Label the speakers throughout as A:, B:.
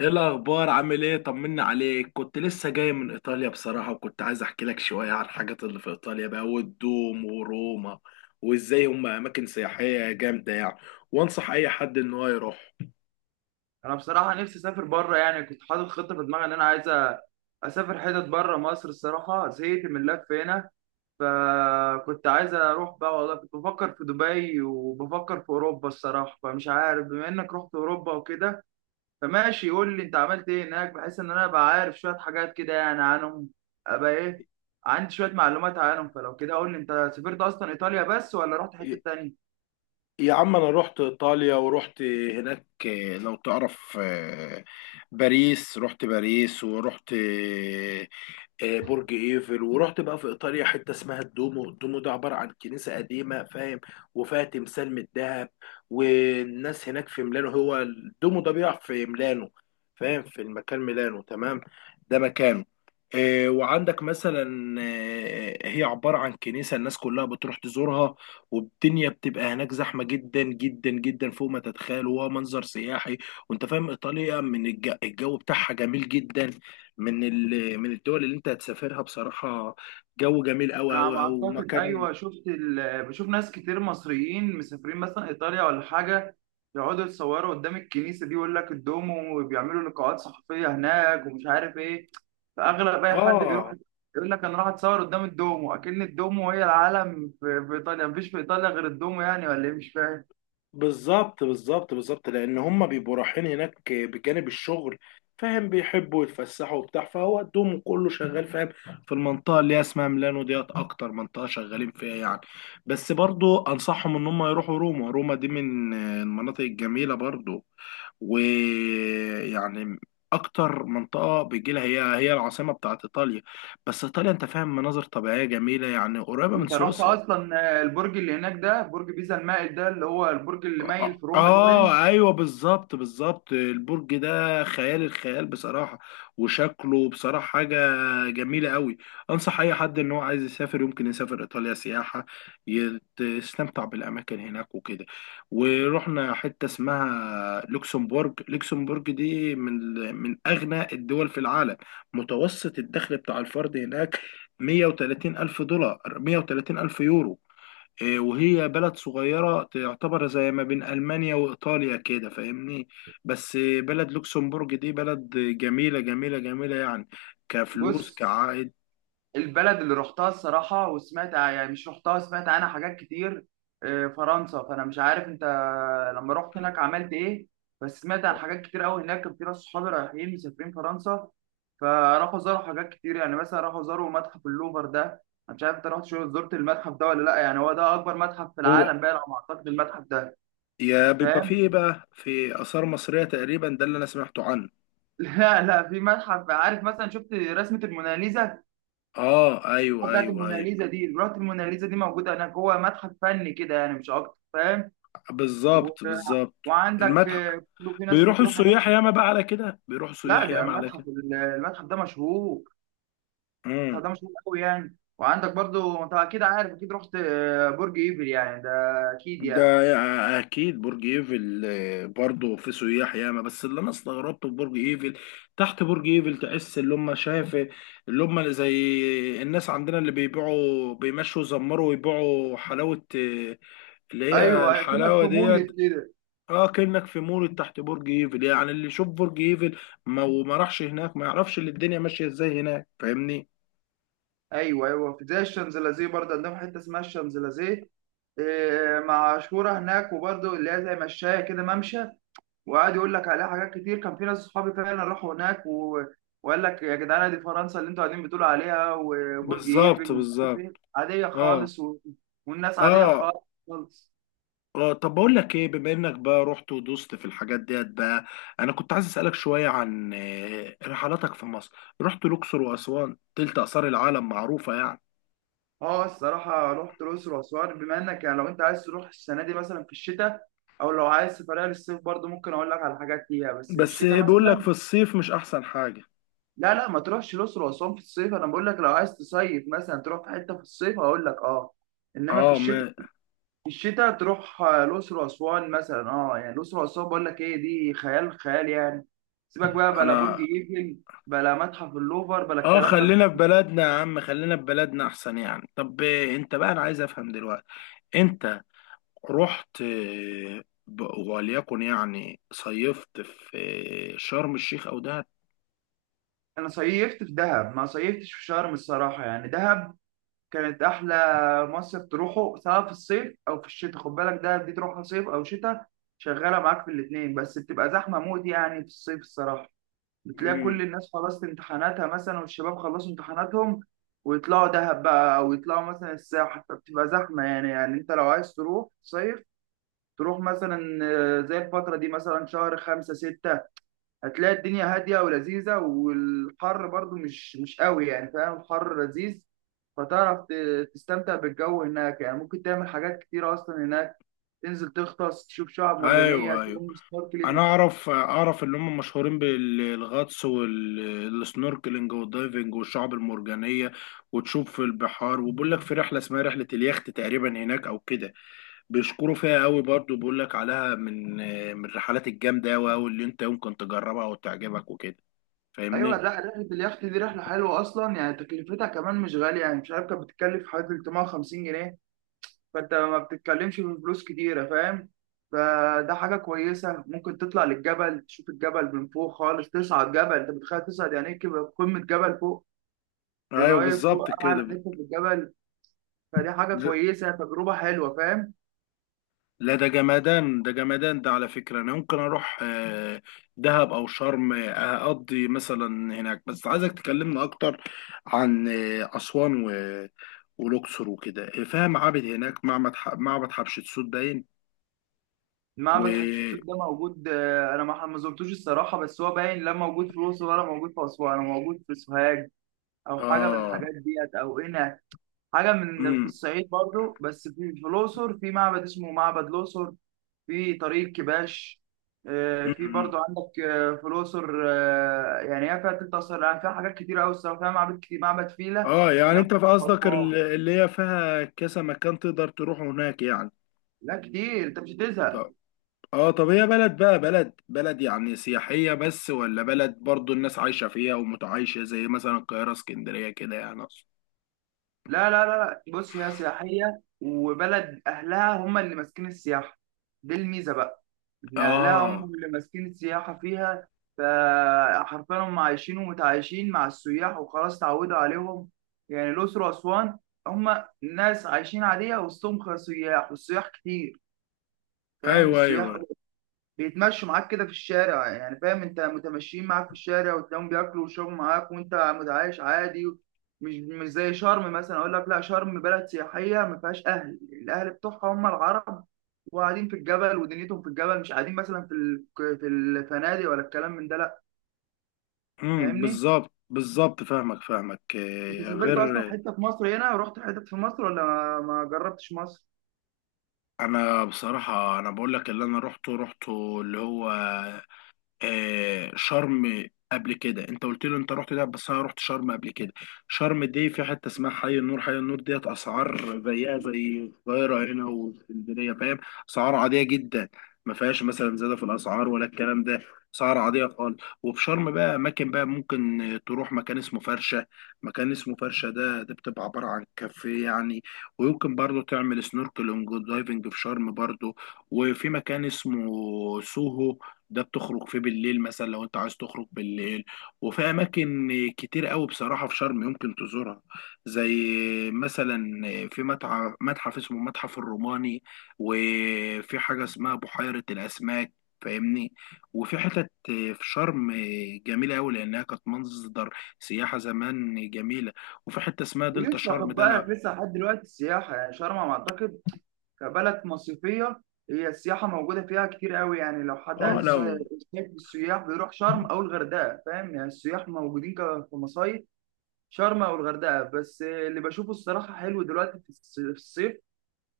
A: ايه الاخبار؟ عامل ايه؟ طمنا عليك. كنت لسه جاي من ايطاليا بصراحه، وكنت عايز احكي لك شويه عن الحاجات اللي في ايطاليا بقى، والدوم وروما، وازاي هم اماكن سياحيه جامده يعني، وانصح اي حد ان هو يروح.
B: انا بصراحه نفسي اسافر بره، كنت حاطط خطه في دماغي ان انا عايز اسافر حتت بره مصر. الصراحه زهقت من اللف هنا، فكنت عايز اروح بقى. والله كنت بفكر في دبي وبفكر في اوروبا الصراحه، فمش عارف. بما انك رحت اوروبا وكده، فماشي قول لي انت عملت ايه هناك بحيث ان انا ابقى عارف شويه حاجات كده عنهم. ابقى ايه، عندي شويه معلومات عنهم. فلو كده قول لي انت سافرت اصلا ايطاليا بس ولا رحت حته
A: ي-
B: تانية؟
A: يا عم انا رحت ايطاليا ورحت هناك. لو تعرف، باريس، رحت باريس ورحت برج ايفل. ورحت بقى في ايطاليا حته اسمها الدومو. الدومو ده عباره عن كنيسه قديمه، فاهم، وفيها تمثال من الذهب. والناس هناك في ميلانو، هو الدومو ده بيقع في ميلانو، فاهم، في المكان ميلانو، تمام، ده مكانه. وعندك مثلا، هي عباره عن كنيسه الناس كلها بتروح تزورها. والدنيا بتبقى هناك زحمه جدا جدا جدا، فوق ما تتخيل، وهو منظر سياحي. وانت فاهم ايطاليا من الجو بتاعها جميل جدا. من من الدول اللي انت هتسافرها بصراحة، جو جميل قوي
B: انا على
A: قوي،
B: ما
A: او
B: اعتقد
A: مكان.
B: ايوه، شفت بشوف ناس كتير مصريين مسافرين مثلا ايطاليا ولا حاجه، يقعدوا يتصوروا قدام الكنيسه دي ويقول لك الدومو، وبيعملوا لقاءات صحفيه هناك ومش عارف ايه. فاغلب اي حد بيروح
A: اه،
B: يقول لك انا راح اتصور قدام الدومو، اكن الدومو هي العالم في ايطاليا، مفيش في ايطاليا غير الدومو ولا ايه؟ مش فاهم.
A: بالظبط بالظبط بالظبط، لان هم بيبقوا رايحين هناك بجانب الشغل، فاهم، بيحبوا يتفسحوا وبتاع، فهو دوم كله شغال، فاهم، في المنطقه اللي هي اسمها ميلانو ديت، اكتر منطقه شغالين فيها يعني. بس برضو انصحهم ان هم يروحوا روما. روما دي من المناطق الجميله برضو، ويعني اكتر منطقه بيجي لها، هي العاصمه بتاعت ايطاليا. بس ايطاليا انت فاهم مناظر طبيعيه جميله، يعني قريبه من
B: انت رحت
A: سويسرا.
B: اصلا البرج اللي هناك ده، برج بيزا المائل ده، اللي هو البرج اللي مايل في روما ده باين؟
A: اه ايوه، بالظبط بالظبط، البرج ده خيال الخيال بصراحه، وشكله بصراحه حاجه جميله قوي. انصح اي حد ان هو عايز يسافر يمكن يسافر ايطاليا سياحه، يستمتع بالاماكن هناك وكده. ورحنا حته اسمها لوكسمبورج. لوكسمبورج دي من اغنى الدول في العالم. متوسط الدخل بتاع الفرد هناك 130 الف دولار، 130 الف يورو. وهي بلد صغيرة، تعتبر زي ما بين ألمانيا وإيطاليا كده، فاهمني؟ بس بلد لوكسمبورج دي بلد جميلة جميلة جميلة يعني، كفلوس
B: بص،
A: كعائد.
B: البلد اللي رحتها الصراحة وسمعت، يعني مش رحتها سمعت عنها حاجات كتير، فرنسا. فأنا مش عارف أنت لما رحت هناك عملت إيه، بس سمعت عن حاجات كتير أوي هناك. كان في ناس صحابي رايحين مسافرين فرنسا، فراحوا زاروا حاجات كتير يعني. مثلا راحوا زاروا متحف اللوفر ده، أنا مش عارف أنت رحت شو زرت المتحف ده ولا لأ. يعني هو ده أكبر متحف في
A: هو
B: العالم بقى على ما أعتقد، المتحف ده
A: يا بيبقى فيه
B: فاهم.
A: إيه بقى، في آثار مصرية تقريبا، ده اللي أنا سمعته عنه.
B: لا في متحف، عارف مثلا شفت رسمة الموناليزا
A: اه ايوه
B: بتاعت
A: ايوه ايوه،
B: الموناليزا دي؟ زرافه الموناليزا دي موجوده هناك، هو متحف فني كده يعني مش اكتر فاهم. و...
A: بالظبط بالظبط.
B: وعندك
A: المتحف
B: في ناس
A: بيروحوا
B: بتروح هناك.
A: السياح ياما بقى، على كده بيروحوا
B: لا
A: السياح
B: ده
A: ياما على
B: متحف، المتحف ده مشهور. المتحف
A: كده.
B: ده مشهور قوي يعني. وعندك برضو انت اكيد عارف، اكيد رحت برج ايفل ده اكيد
A: ده
B: يعني.
A: اكيد برج ايفل، برضه في سياح ياما. بس اللي انا استغربته في برج ايفل، تحت برج ايفل تحس اللي هم شايف، اللي هم زي الناس عندنا اللي بيبيعوا، بيمشوا يزمروا ويبيعوا حلاوة، اللي هي
B: ايوه، كأنك في
A: الحلاوة ديت.
B: مول كده.
A: اه، كأنك في مول تحت برج ايفل، يعني اللي يشوف برج ايفل ما وما راحش هناك ما يعرفش اللي الدنيا ماشية ازاي هناك، فاهمني؟
B: ايوه ايوه، في زي الشانزليزيه برضه، عندهم حته اسمها الشانزليزيه، آه، مشهوره هناك، وبرضه اللي هي زي مشايه كده، ممشى. وقعد يقول لك عليها حاجات كتير. كان في ناس صحابي فعلا راحوا هناك وقال لك يا جدعان دي فرنسا اللي انتوا قاعدين بتقولوا عليها، وبرج ايفل
A: بالظبط
B: ومش عارف
A: بالظبط.
B: ايه، عاديه
A: اه
B: خالص والناس عاديه
A: اه
B: خالص.
A: اه. طب بقول لك ايه، بما انك بقى رحت ودوست في الحاجات ديت بقى، انا كنت عايز اسالك شويه عن رحلاتك في مصر. رحت الاقصر واسوان، تلت اثار العالم معروفه يعني.
B: اه الصراحه رحت الاقصر واسوان. بما انك يعني لو انت عايز تروح السنه دي مثلا في الشتاء، او لو عايز سفريه للصيف برضه ممكن اقول لك على حاجات فيها، بس في
A: بس
B: الشتاء
A: بيقول لك
B: مثلا.
A: في الصيف مش احسن حاجه؟
B: لا لا، ما تروحش الاقصر واسوان في الصيف. انا بقول لك لو عايز تصيف مثلا تروح في حته في الصيف هقول لك اه، انما في
A: اه.
B: الشتاء،
A: ما
B: الشتاء تروح الأقصر وأسوان مثلا اه. يعني الأقصر وأسوان بقول لك ايه، دي خيال خيال يعني. سيبك بقى بلا برج
A: انا
B: ايفل، بلا متحف اللوفر، بلا
A: اه
B: الكلام ده
A: خلينا في
B: كله.
A: بلدنا يا عم، خلينا في بلدنا احسن يعني. طب انت بقى، انا عايز افهم دلوقتي، انت رحت وليكن يعني صيفت في شرم الشيخ او دهب؟
B: أنا صيفت في دهب ما صيفتش في شرم الصراحة. يعني دهب كانت أحلى مصيف، تروحه سواء في الصيف أو في الشتاء. خد بالك دهب دي تروحها صيف أو شتاء شغالة معاك في الاتنين، بس بتبقى زحمة موت يعني في الصيف الصراحة. بتلاقي
A: امم،
B: كل الناس خلصت امتحاناتها مثلا، والشباب خلصوا امتحاناتهم، ويطلعوا دهب بقى، او يطلعوا مثلا الساحل، فبتبقى زحمه يعني. انت لو عايز تروح صيف تروح مثلا زي الفتره دي مثلا، شهر خمسة ستة، هتلاقي الدنيا هاديه ولذيذه، والحر برضو مش قوي يعني، فاهم الحر لذيذ. فتعرف تستمتع بالجو هناك يعني. ممكن تعمل حاجات كتيره اصلا هناك، تنزل تغطس تشوف شعاب مرجانيه،
A: ايوه ايوه،
B: تعمل
A: انا
B: سنوركلينج.
A: اعرف اعرف ان هم مشهورين بالغطس والسنوركلينج والدايفنج والشعب المرجانيه، وتشوف في البحار. وبقول لك في رحله اسمها رحله اليخت تقريبا هناك او كده، بيشكروا فيها قوي برضو، بيقول لك عليها من الرحلات الجامده قوي قوي اللي انت يمكن تجربها وتعجبك وكده،
B: ايوه، لا
A: فاهمني؟
B: رحله اليخت دي رحله حلوه اصلا يعني، تكلفتها كمان مش غاليه يعني، مش عارف كانت بتتكلف حوالي 350 جنيه. فانت ما بتتكلمش في فلوس كتيره فاهم. فده حاجه كويسه. ممكن تطلع للجبل تشوف الجبل من فوق خالص، تصعد جبل انت متخيل؟ تصعد يعني ايه كده قمه جبل فوق، تبقى
A: ايوه،
B: واقف فوق
A: بالظبط
B: اعلى
A: كده.
B: حته في الجبل. فدي حاجه كويسه، تجربه حلوه فاهم.
A: لا، ده جمدان ده جمدان، ده على فكرة. أنا ممكن أروح دهب أو شرم، أقضي مثلا هناك. بس عايزك تكلمنا أكتر عن أسوان والأقصر وكده. فيها معابد هناك، معبد معبد حتشبسوت باين. و
B: معبد حتشبسوت ده موجود، انا ما زرتوش الصراحه، بس هو باين لا موجود في الاقصر ولا موجود في اسوان، هو موجود في سوهاج او حاجه من الحاجات
A: آه
B: ديت او قنا، حاجه من في
A: مم.
B: الصعيد برضو. بس في الاقصر في معبد اسمه معبد الاقصر، في طريق كباش، في
A: مم.
B: برضو عندك في الاقصر يعني هي فيها تلت اثار، يعني فيها حاجات كتير قوي الصراحه، فيها معابد كتير، معبد فيلة ده
A: يعني أنت في
B: موجود في
A: قصدك
B: اسوان.
A: اللي هي فيها كذا مكان تقدر تروح هناك يعني.
B: لا كتير، انت مش هتزهق.
A: اه، طب هي بلد بقى، بلد يعني سياحية بس، ولا بلد برضو الناس عايشة فيها ومتعايشة زي مثلا القاهرة اسكندرية كده، يعني أقصد.
B: لا. بص هي سياحيه، وبلد اهلها هم اللي ماسكين السياحه، دي الميزه بقى، إن أهلها هم
A: اه
B: اللي ماسكين السياحة فيها. فحرفيا هم عايشين ومتعايشين مع السياح وخلاص، اتعودوا عليهم. يعني الأقصر وأسوان هم ناس عايشين عادية وسطهم سياح، والسياح كتير فاهم.
A: ايوه
B: السياح
A: ايوه.
B: بيتمشوا معاك كده في الشارع يعني، فاهم انت متمشيين معاك في الشارع وتلاقيهم بياكلوا ويشربوا معاك وانت متعايش عادي. مش زي شرم مثلا، اقول لك لا شرم بلد سياحيه ما فيهاش اهل، الاهل بتوعها هم العرب وقاعدين في الجبل ودنيتهم في الجبل، مش قاعدين مثلا في في الفنادق ولا الكلام من ده لا.
A: امم،
B: فاهمني،
A: بالظبط بالظبط، فاهمك فاهمك.
B: انت سافرت
A: غير
B: اصلا حته في مصر هنا ورحت حته في مصر، ولا ما جربتش مصر؟
A: انا بصراحة، انا بقول لك اللي انا روحته اللي هو شرم. قبل كده انت قلت لي انت رحت دهب، بس انا رحت شرم قبل كده. شرم دي في حته اسمها حي النور. حي النور ديت اسعار زيها زي القاهره هنا والاسكندريه، فاهم، اسعار عاديه جدا، ما فيهاش مثلا زياده في الاسعار ولا الكلام ده، اسعار عاديه خالص. وفي شرم بقى اماكن بقى ممكن تروح، مكان اسمه فرشه. مكان اسمه فرشه ده بتبقى عباره عن كافيه يعني. ويمكن برضه تعمل سنوركلينج ودايفنج في شرم برضه. وفي مكان اسمه سوهو، ده بتخرج فيه بالليل، مثلا لو انت عايز تخرج بالليل. وفي اماكن كتير قوي بصراحه في شرم يمكن تزورها، زي مثلا في متحف اسمه متحف الروماني. وفي حاجه اسمها بحيره الاسماك، فاهمني؟ وفي حتت في شرم جميله قوي، لانها كانت مصدر سياحه زمان جميله. وفي حته اسمها دلتا
B: ولسه، خد
A: شرم ده.
B: بالك
A: لا.
B: لسه لحد دلوقتي السياحه، يعني شرم على ما اعتقد كبلد مصيفية هي السياحة موجودة فيها كتير قوي يعني. لو حد
A: اه،
B: عايز
A: لا.
B: يصيف السياح بيروح شرم أو الغردقة فاهم، يعني السياح موجودين كمصايف، شرم أو الغردقة. بس اللي بشوفه الصراحة حلو دلوقتي في في الصيف،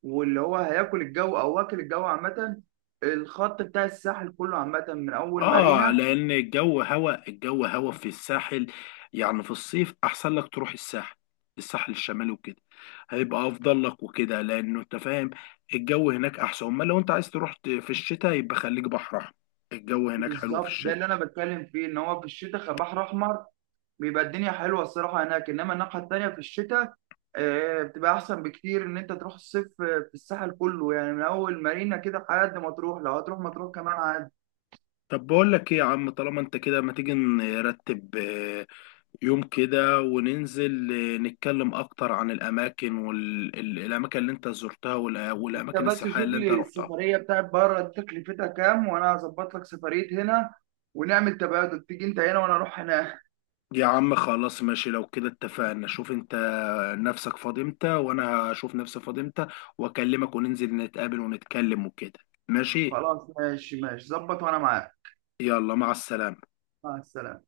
B: واللي هو هياكل الجو أو واكل الجو عامة، الخط بتاع الساحل كله عامة من أول
A: اه،
B: مارينا.
A: لان الجو هوا، الجو هوا في الساحل، يعني في الصيف احسن لك تروح الساحل الشمالي وكده، هيبقى افضل لك وكده، لانه انت فاهم الجو هناك احسن. امال لو انت عايز تروح في الشتاء، يبقى خليك بحر احمر، الجو هناك حلو في
B: بالظبط، ده
A: الشتاء.
B: اللي أنا بتكلم فيه، إن هو في الشتاء بحر أحمر بيبقى الدنيا حلوه الصراحه هناك. انما الناحيه التانيه في الشتاء، بتبقى احسن بكتير ان انت تروح الصيف، في الساحل كله يعني من اول مارينا كده لحد ما تروح، لو هتروح ما تروح كمان عادي.
A: طب بقول لك ايه يا عم، طالما انت كده ما تيجي نرتب يوم كده وننزل نتكلم اكتر عن الاماكن، اللي انت زرتها،
B: انت
A: والاماكن
B: بس
A: السياحية
B: شوف
A: اللي انت
B: لي
A: رحتها؟
B: السفريه بتاعت بره دي تكلفتها كام، وانا هظبط لك سفريه هنا، ونعمل تبادل، تيجي انت هنا وانا اروح هناك.
A: يا عم خلاص، ماشي، لو كده اتفقنا. شوف انت نفسك فاضي امتى، وانا هشوف نفسي فاضي امتى، واكلمك وننزل نتقابل ونتكلم وكده، ماشي.
B: خلاص ماشي ماشي، ظبط وانا معاك.
A: يلا، مع السلامة.
B: مع السلامه.